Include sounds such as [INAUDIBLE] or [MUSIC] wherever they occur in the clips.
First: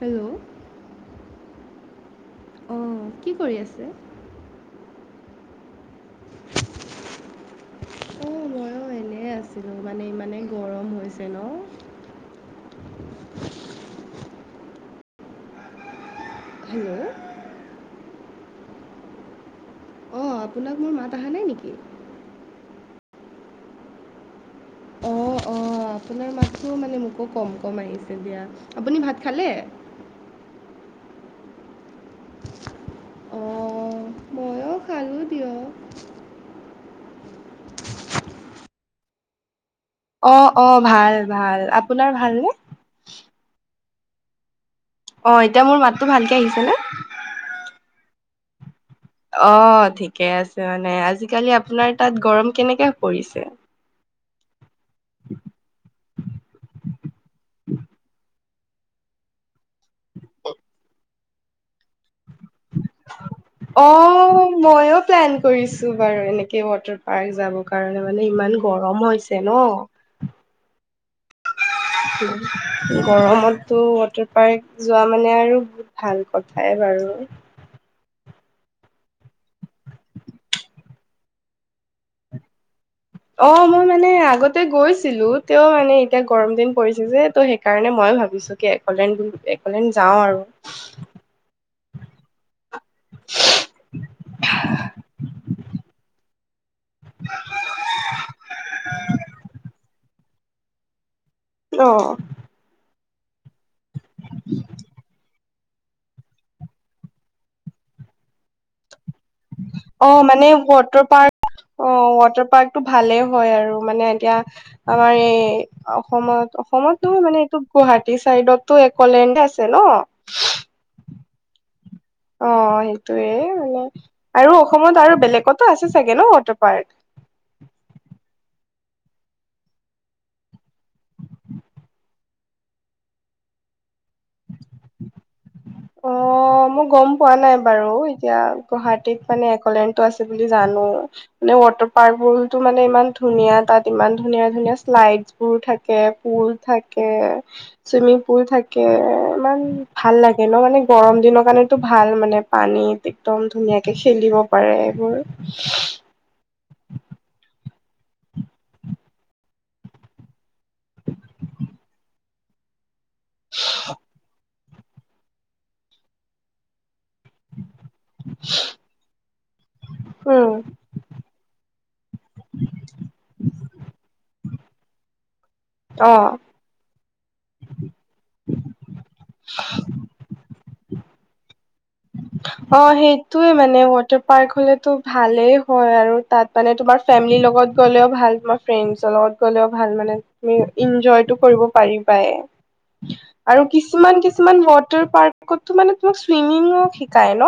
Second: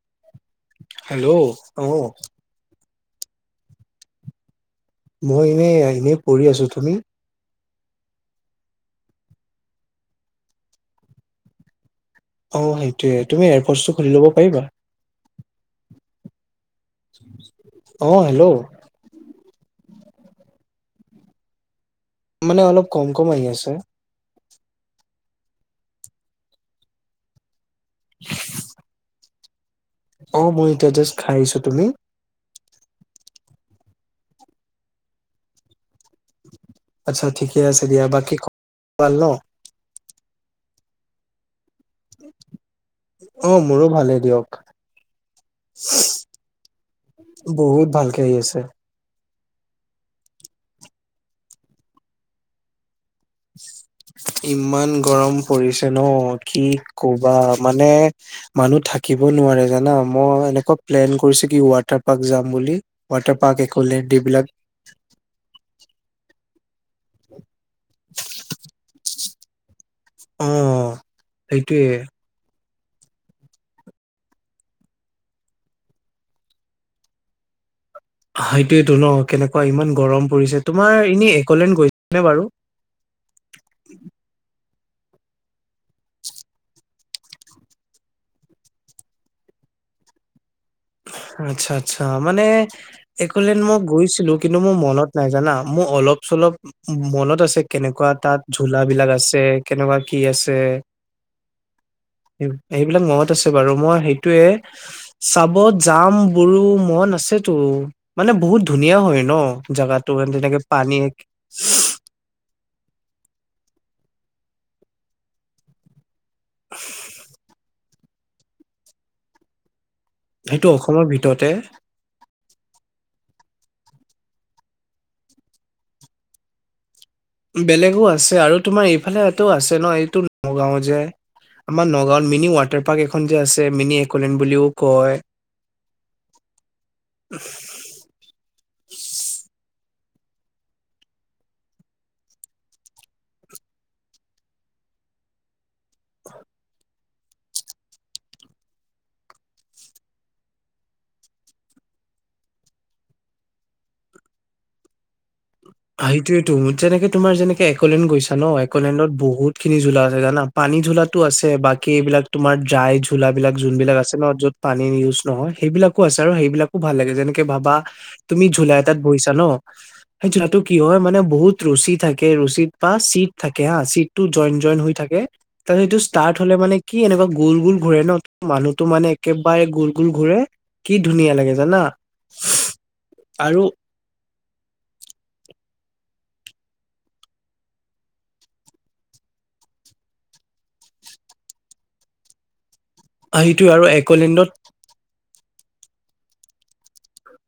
Hello hello আঁহ। অ কি কৰি আছে? মই এই এনেই পৰি আছো। তুমি? অঁ মইও এনেই আছিলো মানে ইমানে গৰম হৈছে ন। অঁ সেইটোয়ে তুমি এয়াৰপৰ্চটো খুলি ল'ব পাৰিবা? হেল্ল' আহ হেল্ল' অঁ আপোনাক মোৰ মাত অহা নাই নেকি? মানে অলপ কম কম আহি আছে। অ অ আপোনাৰ মাতটো মানে মোকো কম কম আহিছে দিয়া। আপুনি ভাত খালে। অঁ মই এতিয়া জাষ্ট খাই আহিছো। তুমি? অঁহ মইও খালো দিয়ক। আচ্ছা ঠিকে আছে দিয়া বাকী ভাল ন? অ অ ভাল ভাল। আপোনাৰ ভালনে? অ মোৰো ভালেই দিয়ক। অ এতিয়া মোৰ মাতটো ভালকে আহিছে ন। ভাল কে আহি আছে। অ ঠিকে আছে মানে, আজিকালি আপোনাৰ তাত গৰম কেনেকে পৰিছে? ইমান গৰম পৰিছে ন' কি কবা মানে। মানুহ থাকিব নোৱাৰে জানা মই এনেকোৱা প্লেন কৰিছো কি ৱাটাৰ। পাৰ্ক যাম বুলি ৱাটাৰ পাৰ্ক অ একলেণ্ড এইবিলাক মইও প্লেন কৰিছো বাৰু এনেকে। ৱাটাৰ পাৰ্ক যাবৰ কাৰণে মানে ইমান গৰম হৈছে ন? অ সেইটোৱে। গৰমত টো ৱাটাৰ পাৰ্ক যোৱা মানে আৰু বহুত ভাল কথাই বাৰু সেইটোৱে টো ন কেনেকোৱা ইমান গৰম পৰিছে। তোমাৰ এনেই একলেন গৈছা নে বাৰু? অ মই মানে আগত এ গৈছিলো তেওঁ মানে এতিয়া গৰম দিন পৰিছে যে ত' সেইকাৰণে মই ভাবিছো কি একলেন এ এইফালে যাওঁ আৰু আচ্ছা আচ্ছা মানে একলেণ্ড মই গৈছিলো কিন্তু মোৰ মনত নাই জানা। মোৰ অলপ চলপ মনত আছে কেনেকোৱা তা'ত ঝোলা বিলাক আছে কেনেকোৱা কি আছে। অ', এই বিলাক মনত আছে বাৰু মই সেইটোয়ে চাবত যাম মোৰো মন আছেতো মানে বহুত ধুনীয়া হয়। ন অ জাগাটো মানে তেনেকে পানী ৱাটাৰ পাৰ্ক অ ৱাটাৰ পাৰ্ক টো ভালে। হয় আৰু মানে এতিয়া আমাৰ এই অসমত অসমত নহয় মানে- ত' গুৱাহাটী চাইডতো একলেণ্ড আছে ন। সেইটো অসমৰ ভিতৰতে অ সেইটোৱে মানে আৰু অসমত আৰু বেলেগতো আছে চাগে ন ৱাটাৰ পাৰ্ক। বেলেগো আছে আৰু তোমাৰ এইফালে ত আছে ন এইটো নগাঁও যে। আমাৰ নগাঁৱত মিনি ৱাটাৰ পাৰ্ক এখন যে আছে মিনি একলেনড বুলিও কয়। অ মই গম পোৱা নাই বাৰু এতিয়া গুৱাহাটীত মানে একলেন আছে বুলি জানো ত ৱাটাৰ পাৰ্কবোৰ মানে ইমান ধুনীয়া তাত ইমান ধুনীয়া ধুনীয়া শ্লা বাইক বোৰ থাকে, পুল থাকে, চুইমিং পুল থাকে ইমান ভাল লাগে। এনেও মানে গৰম দিনৰ কাৰণেতো ভাল মানে পানীত একদম ধুনীয়াকে খেলিব পাৰে এইবোৰ। অ সেইটোৱেতো তো যেনেকে তোমাৰ যেনেকে একলেণ্ড গৈছা ন, একলেণ্ডত বহুত খিনি জোলা আছে জানা পানী জুন, জুলাইতো আছে। বাকী এইবিলাক টো তোমাৰ চাইজ- ঝোলাবিলাক যোনবিলাক আছে ন য'ত পানী ইউজ নহয়, সেইবিলাকো আছে আৰু সেইবিলাকো ভাল লাগেছে। যেনেকে ভাবা তুমি ঝুলাই এটাত বহিছা ন সেই উম। ঝোলাটো কি হয় মানে বহুত ৰচী থাকে ৰচীত বা চিট থাকে হা চিট টো জইন জইন হৈ থাকে তাৰপিছত ইটো অ ষ্টাৰ্ট হলে মানে কি এনেকোৱা গোল গোল ঘূৰে ন মানুহটো মানে একেবাৰে গোল গোল ঘূৰে কি ধুনীয়া লাগে জানা। অ সেইটোয়ে আৰু মানে ৱাটাৰ পাৰ্ক হলেতো ভালেই হয় আৰু তাত মানে তোমাৰ ফেমিলিৰ লগত গ'লেও ভাল। তোমাৰ ফ্ৰেণ্ডছৰ লগত গ'লেও ভাল মানে। উম্ ইঞ্জয়টো কৰিব পাৰিবাই। অ', আৰু সেইটো কিছুমান একলেণ্ডত কিছুমান ৱাটাৰ পাৰ্কতো মানে তোমাক চুইমিং শি কাই ন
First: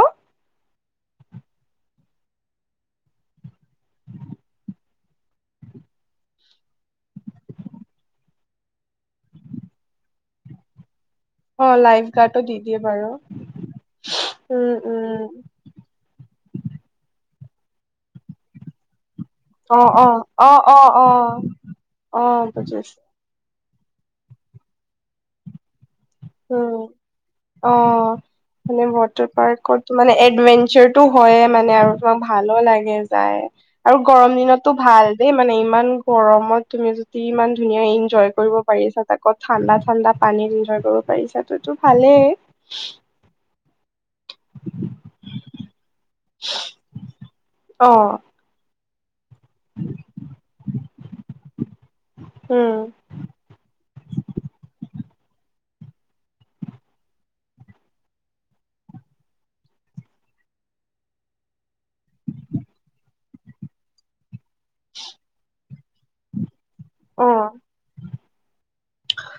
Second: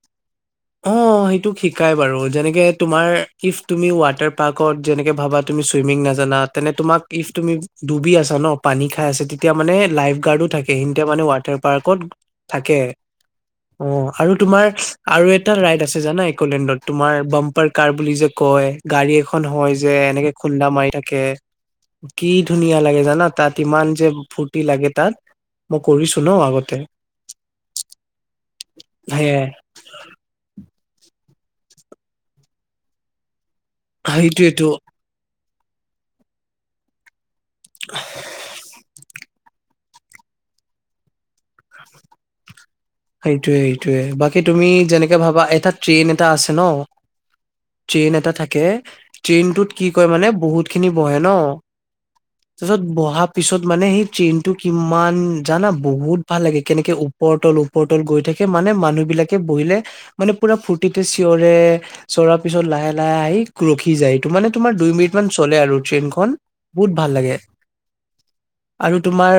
অ সেইটো শিকাই বাৰু যেনেকে তোমাৰ, ইফ তুমি ৱাটাৰ পাৰ্কত যেনেকে ভাবা তুমি চুইমিং নাজানা তেনে তোমাক ইফ তুমি ডুবি আছা ন পানী খাই আছে তেতিয়া মানে লাইফ গাৰ্ডো থাকে এতিয়া মানে ৱাটাৰ অ পাৰ্কত লাইফ গাৰ্ডো দি থাকে দিয়ে বাৰু অ আৰু তোমাৰ উম উম আৰু এটা ৰাইড আছে জানা একলেণ্ডত। তোমাৰ বাম্পাৰ কাৰ বুলি যে কয় গাড়ী এখ খন হয় অ যে অ এনেকে অ খুন্দা অ মাৰি অ থাকে অ কি ধুনীয়া বুজিছো লাগে জানা তাত। কিমান যে ফুৰ্টি লাগে তাত উম উ অ মানে ৱাটাৰ সেয়াই পাৰ্কত মনে এণ্টমেন হয়ে মানে আৰু তোমাক ভালো লাগে যায় আৰু গৰম সেইটোয়েতো দিনতো ভাল দে মানে ইমান গৰমত তুমি যদি ইমান ধুনীয়া ইঞ্জয় কৰিব পাৰিছা- আকৌ ঠাণ্ডা - ঠাণ্ডা পানী ইঞ্জয় কৰিব পাৰিছা তইটো ভালেই। সেইটোৱে এই টোৱে। বাকী তুমি যেনেকে ভাবা এটা ট্ৰেইন এটা আছে ন', অ ট্ৰেইন এটা থাকে ট্ৰেইনটোত কি কয় মানে বহুতখিনি বহে ন' উম তাৰপিছত বহা পিছত মানে সেই ট্ৰেইনটো কিমান জানা বহুত ভাল লাগে, কেনেকে ওপৰ-তল ওপ পৰ-তল গৈ থাকে। মানে মানুহবিলাকে বহিলে মানে পুৰা ফূৰ্তিতে চিঞৰে, চিঞৰাৰ পিছত লাহে - লাহে আহি ৰখি যায়। ইটো মানে তোমাৰ দুই মিনিট মান চলে আৰু ট্ৰেইনখন। বহুত ভাল অ লাগে। আৰু তোমাৰ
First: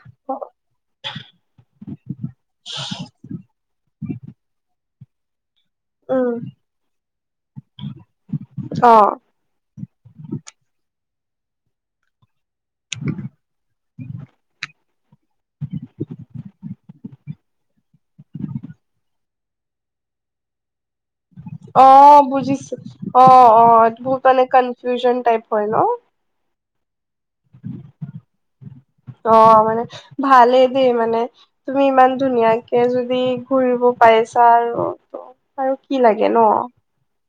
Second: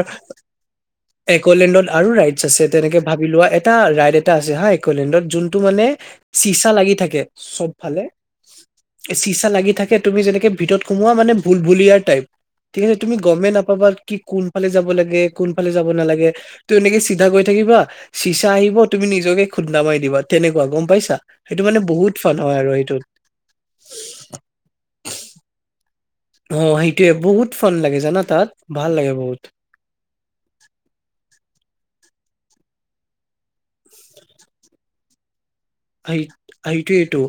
একলেণ্ডত আৰু ৰাইটছ আছে তেনেকে ভাবি লোৱা, এটা ৰাইড এটা আছে হা, ইকলেণ্ডত। জোন টো মানে উম চিচা লাগি থাকে, চব ফালে। অ চিচা লাগি থাকে। তুমি যেনেকে ভিতৰত সোমোৱা, মানে ভুল-ভুলিয়াৰ টাইপ। ঠিক আছে। তুমি গমেই নাপাবা কি কোনফালে যাব লাগে, কোনফালে যাব নালাগে। তো এনেকে চিন্তা কৰি থাকিবা। চিচা আহিব, তুমি নিজকে খুন্দা মাৰি দিবা। তেনেকুৱা, গম পাইছা? সেইটো মানে বহুত অ' ফান হয় আৰু বুজিছোঁ। সেইটোত অ' - অ' ইটো বহুত মানে কনফিউজন টাইপ হয় ন'? অ' সেইটোয়ে বহুত ফান লাগে, জানা তাত? ভাল লাগে বহুত অ' মানে ভালেই দে মানে তুমি ইমান ধুনীয়াকে যদি ঘূৰিব পাইছা আৰু তো আৰু কি সেই লাগে ন'? সেইটোয়েইটো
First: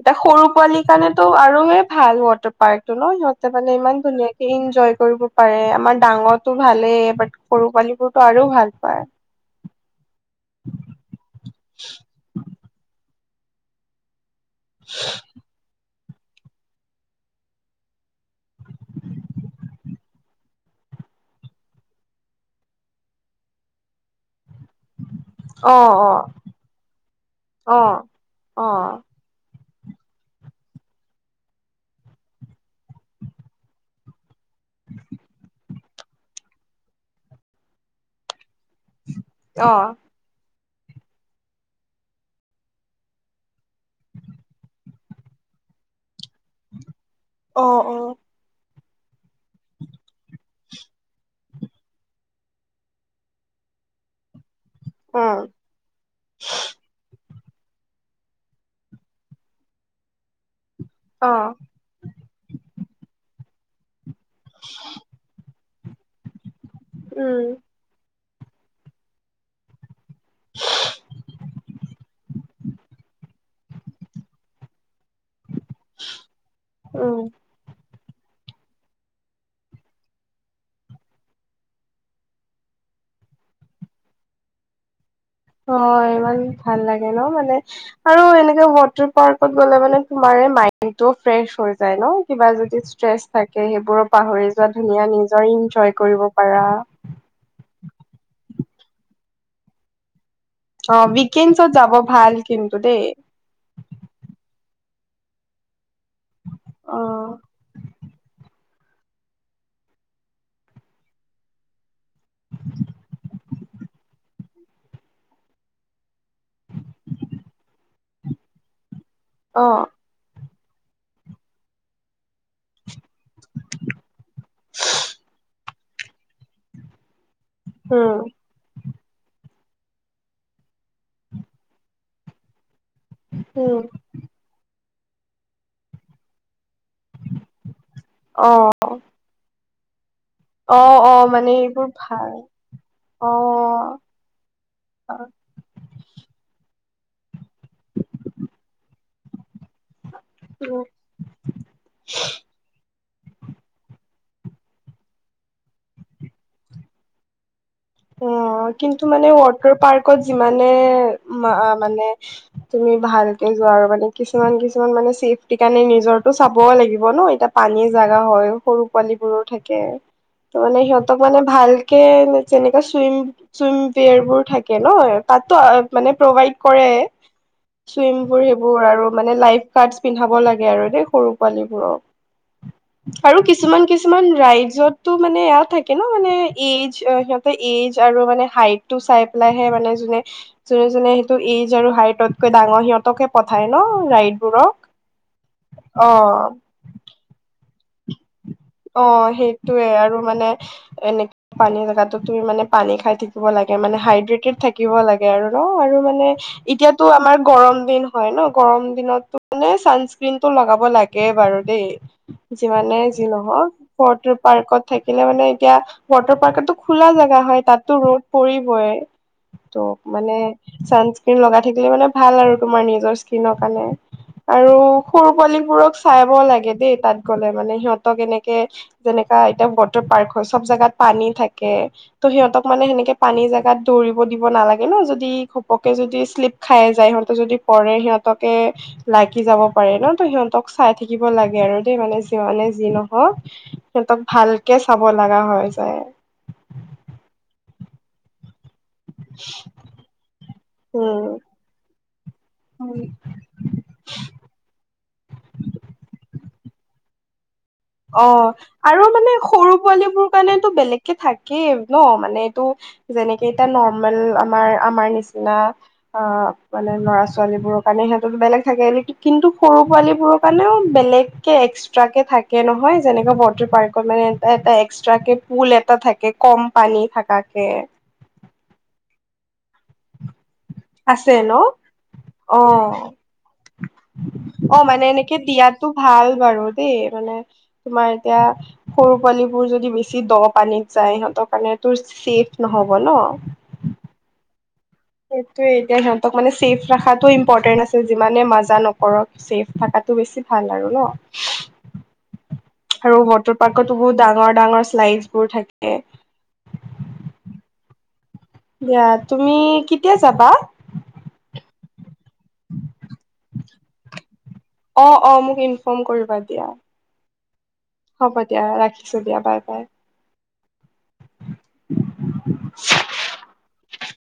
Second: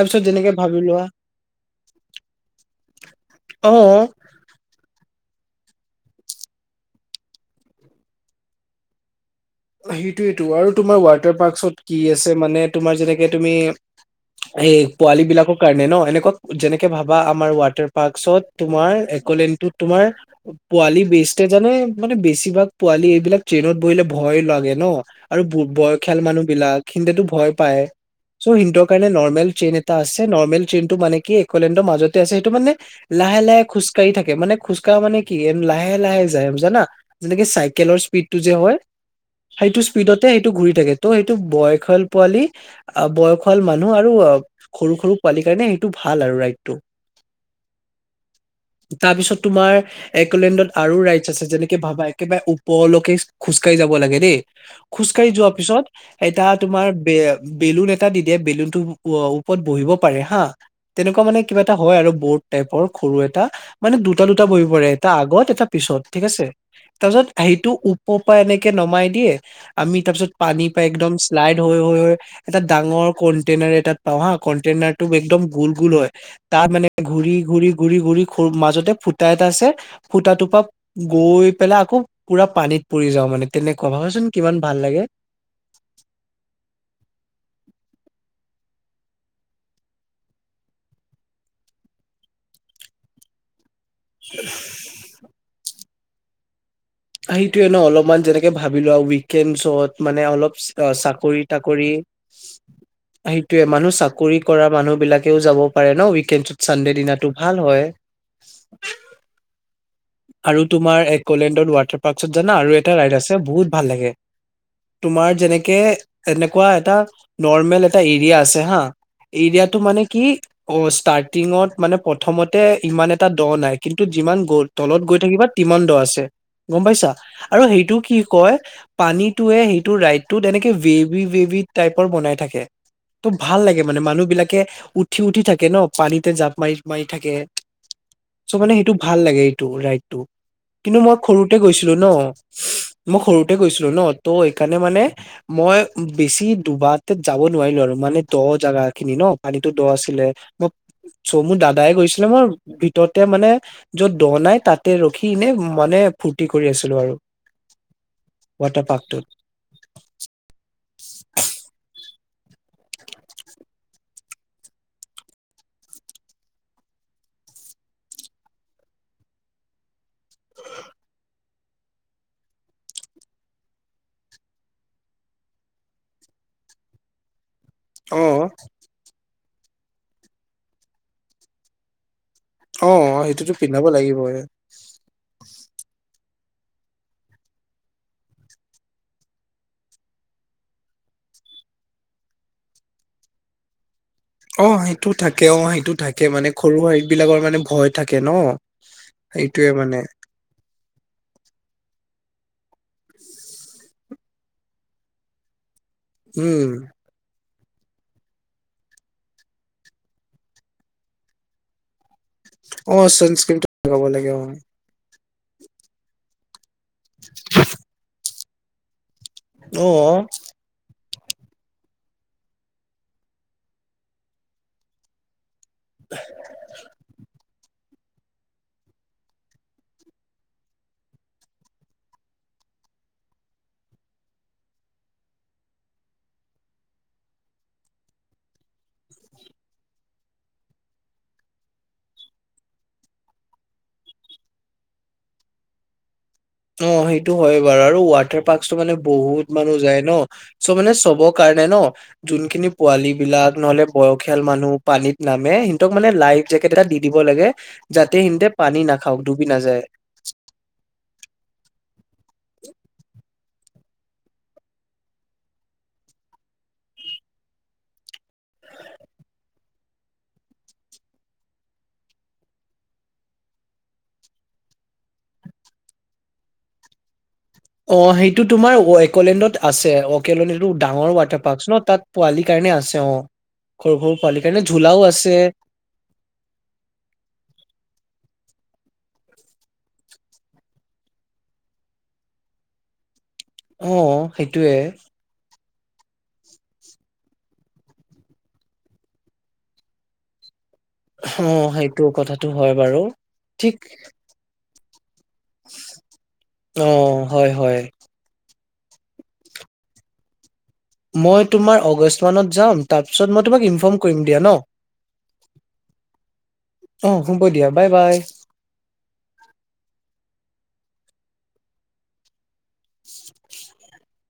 এতিয়া সৰু যেনেকে পোৱালি ভাবি লোৱা কাৰণেতো আৰু হে ভাল ৱাটাৰ পাৰ্কতটো ন'? সিহঁতে মানে অ ইমান ধুনীয়াকে ইনজয় কৰি ব পাৰে। আমাৰ ডাঙৰটো ভালেই, বাট সৰু পোৱালিবোৰতো আৰু ভাল পায়। সেইটোৱেটো। আৰু তোমাৰ ৱাটাৰ পাৰ্কচত কি আছে, মানে তোমাৰ যেনেকে তুমি এই পোৱালীবিলাকৰ কাৰণে ন', এনে কুৱা যেনেকে ভাবা আমাৰ ৱাটাৰ পাৰ্কচত তোমাৰ একলেনতোত তোমাৰ পোৱালি বে ষ্টজনে মানে বেছিভাগ পোৱালি এইবিলাক ট্ৰেইনত বহিলে ভয় লাগ ন', আৰু ব- অ অ বয়সীয়াল মানুহবিলাক, সিন্তেতো ভয় অ পায়। ছো অ সিন্তৰ কাৰণে নৰ্মেল ট্ৰেইন এটা আছে। নৰ্মেল ট্ৰেইনটো মানে কি, এলেণ্ডৰ মাজতে আছে। সেইটো মানে লাহে - লাহে খোজকাঢ়ি থাকে, মানে খোজকাঢ়া মানে কি, এন- লাহে - লাহে যায় জানা? যেনেকে চাইকেলৰ স্পীডটো যে হয় অ সেইটো স্পীডতে সেইটো ঘূৰি থাকে। তো সেইটো বয়খাল পোৱালি, অ'- বয়সুৱাল মানুহ আৰু অ' সৰু - সৰু পোৱালি কাৰণে এইটো ভাল আৰু ৰাইডটো। অ' - অ'। তাৰ পিছত তোমাৰ, একলেণ্ডত আৰু ৰাইডছ আছে। যেনেকে ভাবা একেবাৰে ওপৰলৈকে খোজ খোজকাঢ়ি যাব লাগে দেই। অ অ খোজকাঢ়ি উম যোৱাৰ পিছত এটা তোমাৰ বে বেলুন এটা দি দিয়ে। বেলুনটো ওপৰত বহিব পাৰে হা। তেনেকুৱা অ মানে কিবা এটা হয় আৰু বোট টাইপৰ, সৰু এটা। মানে দুটা - দুটা বহি পাৰে, এটা আগত, এটা পিছত, ঠিক আছে। তাৰপিছত আ- উম সেইটো ওপ ৰৰ পৰা এনেকে নমাই দিয়ে। আমি তাৰপিছত পানী পাই একদম শ্লাইড হৈ - হৈ - হৈ, এটা ডাঙৰ কণ্টেইনাৰ এটাত পাওঁ হা। কণ্টেইনাৰটো একম গুল - গুল হয়। তাত মানে উম ঘূৰি - ঘূৰি ঘূৰি - ঘূৰি মাজতে ফুটা এটা আছে, ফুটাটোৰ পৰা গৈ পেলাই আকৌ পুৰা পানীত পৰি যাওঁ মানে তেনেকুৱা। ভাবাচোন কিমান ভাল লাগে? অ' ইমান ভাল লাগে ন'? মানে আৰু এনেকে ৱাটাৰ পাৰ্কত গ'লে মানে তোমাৰ মাইণ্ডটো ফ্ৰেছ হৈ যায় ন'? কিবা যদি ষ্ট্ৰেছ থা কে। সেইবোৰো পাহৰি যোৱা। ধুনীয়া নিজৰ ইনজয় কৰিব পাৰা। সেইটোৱে ন'? অলপমান, যেনেকে ভাবি লোৱা উইকেণ্ডছত মানে অলপ অ' উইকেণ্ডছত চাকৰি-তাকৰি। যাব ভাল কিন্তু দেই সেইটোৱে, মানুহ চাকৰি কৰা মানুহবিলাকেও যাব পাৰে ন', উইকেণ্ডছত? চানডে অ দিনাটো ভাল হয়। আৰু তোমাৰ একোলেণ্ডত ৱাটাৰ পাৰ্কছত জানা? আৰু এটা ৰাইড আছে, বহুত ভাল লাগে। তোমাৰ যেনেকে এনেকুৱা এটা নৰ্মেল এটা এৰিয়া আছে, হা। অ এৰিয়াটো মানে কি অ ষ্টাৰ্টিংত মানে প্ৰথমতে ইমান এটা দ নাই কিন্তু যিমান গ'ল থাকিবা তিমানড আছে গম পাইছা আৰু সেইটো কি উম কয় পানীটোৱে সেইটো ৰাইডটোত এনেকে ভেবি ভেবি টাইপৰ বনাই থাকে। ত ভাল উম লাগে মানে মানুহ বিলাকে উঠি উঠি থাকে ন পানীতে জাপ মাৰি মাৰি থাকে অ চ' মানে সেইটো ভাল লাগে এইটো ৰাইডটো। অ কিন্তু অ মই মানে সৰুতে এইবোৰ গৈছিলো ন ভাল মই অ সৰুতে গৈছিলো ন ত' এইকাৰণে মানে মই বেছি দুবাত তাত যাব নোৱাৰিলো আৰু মানে দ জাগা খিনি ন। পানীতো দ আছিলে মই চ মোৰ দাদাই গৈছিলে মই ভিতৰতে মানে য'ত দনাই তাতে ৰখি এনে মানে ফূৰৰ্তি কৰি আছিলো আৰু। অ ৱাটাৰ কিন্তু পাৰ্ক মানে ৱাটাৰ পাৰ্কত যিমানে মানে তুমি ভালকে যোৱা আৰু মানে কিছুমান কিছুমান মানে চেফটি কাৰণে নিজৰটো চাব লাগিব ন এতিয়া পানী পানী জোগা হয় সৰু পোৱালী বোৰ থাকে। ত মানে সিহঁতক মানে ভালকে যেনেকা চুইম চুইম বিয়েৰ বোৰ থাকে নহ তাতো মানে প্ৰভাইড কৰে। চুইম অ বোৰ সেইবোৰ আৰু মানে লাইফ গাৰ্ড পিন্ধাব লাগে আৰু দেই সৰু পোৱালীবোৰক অ আৰু সেইটোতো কিছুমান পিন্ধাব কিছুমান লাগিবই ৰাইজতটো মানে এয়া থাকে ন মানে এজ এইজ আৰু মানে হাইট টো চাই পেলাইহে মানে যোনে যোনে যোনে সেইটো এইজ আৰু হাইটত ডাঙৰ সিহঁতকে পঠায় ন? অ ৰাইডবোৰক সেইটো থাকে অ সেইটো থাকে অ মানে সৰু হাইট বিলাকৰ মানে ভয় থাকে ন। অ সেইটোয়ে আৰু মানে এনেকে পানী জেগাতো তুমি মানে পানী খাই থাকিব লাগে মানে হাইড্ৰেটেড থাকিব লাগে আৰু ন আৰু মানে উম এতিয়াটো আমাৰ গৰম দিন হয় ন গৰম দিনতো মানে চানস্ক্ৰনতটো লগাব লাগে বাৰু দেই অ যিমানে যি চানস্ক্ৰীমটো নহওক লগাব লাগে ৱাটাৰ অ পাৰ্কত থাকিলে মানে এতিয়া ৱাটাৰ পাৰ্কতো খোলা জেগা হয় তাতো ৰ'দ পৰিবই। ত অ মানে চ সেইখিনি লগাই থাকিলে মানে ভাল আৰু তোমাৰ নিজৰ স্কিনৰ কাৰণে আৰু সৰু পোৱালি বোৰক চাব লাগে দেই তাত গ'লে মানে সিহঁত তক এনেকে যেনেকা এতিয়া ৱাটাৰ পাৰ্ক হয়, চব জাগাত পানী থাকে ত সিহঁতক মানে সেনেকেই সক পানী জোগাত দৌৰিব দিব নালাগে ন, যদি ঘপকে যদি শ্লিপ খাই যায়, সিহঁতে যদি পৰে সিহঁতকে লাগি যাব পাৰে ন, ত সিহঁতক চাই থাকিব লাগে আৰু দেই মানে যিমানে যি নহওঁক সিহঁতক ভালকে চাব লগা হয় যায়। অ সেইটো হয় বাৰু আৰু ৱাটাৰ [UNINTELLIGIBLE] টো মানে বহুত মানুহ যায় ন চ' মানে উম। চবৰ কাৰণে ন যোনখিনি পোৱালি বিলাক নহলে বয়সীয়াল মানুহ পানীত নামে সিহঁতক মানে লাইফ জেকেট এটা দি দিব লাগে। যাতে অ সিহঁতে পানী আৰু নাখাওক মানে ডুবি সৰু নাযায় পোৱালী বোৰ কাৰনেটো বেলেগকে থাকেই। ন মানে এইটো যেনেকে কেইটা নৰ্মেল আমাৰ আমাৰ নিচিনা মানে ল'ৰা ছোৱালী বোৰৰ কাৰণে সিহঁত বেলেগ থাকে কিন্তু সৰু পোৱালী বোৰৰ কাৰণেও বেলেগকে এক্সট্ৰাক কে থাকে নহয় যেনেকা ৱাটাৰ পাৰ্কত মানে এ এটা এক্সট্ৰাক কে পুল এটা থাকে কম পানী থাকা অ সেইটো তোমাৰ এৱকলেণ্ডত আছে অকড টো ডাঙৰ ৱাটাৰ পাৰ্ক ন তাত পোৱালিৰ কাৰণে আছে অ সৰু সৰু পোৱালি কাৰণে অ ঝোলাও মানে আছে এনেকে দিয়ো ভাল বাৰু দেই মানে তোমাৰ এতিয়া সৰু পোৱালিবোৰ যদি বেছি দ পানীত যায় সিহঁতৰ কাৰণে তো ছেফ নহ'ব ন অ সেইটোয়ে এতিয়া সিহঁতক মানে চেফ ৰখাতটো ইম্পৰ্টেন্ট আছে যিমানে মজা নকৰক ছেফ থাকাটো বেছি ভাল আৰু ন অ সেইটো কথাটো হয় বাৰু আৰু মটৰ ঠিক পাৰ্কো বহুত ডাঙৰ ডাঙৰ শ্লাইডছ বোৰ থাকে অ হয় হয় দিয়া তুমি কেতিয়া যাবা মই তোমাৰ অগষ্ট মানত যাম, তাৰপিছত মই তোমাক ইনফৰ্ম কৰিম দিয়া ন। অ অ মোক ইনফৰ্ম কৰিবা দিয়া। অ হ'ব দিয়া বাই বাই হ'ব দিয়া ৰাখিছো দিয়া বাই বাই। [INAUDIBLE]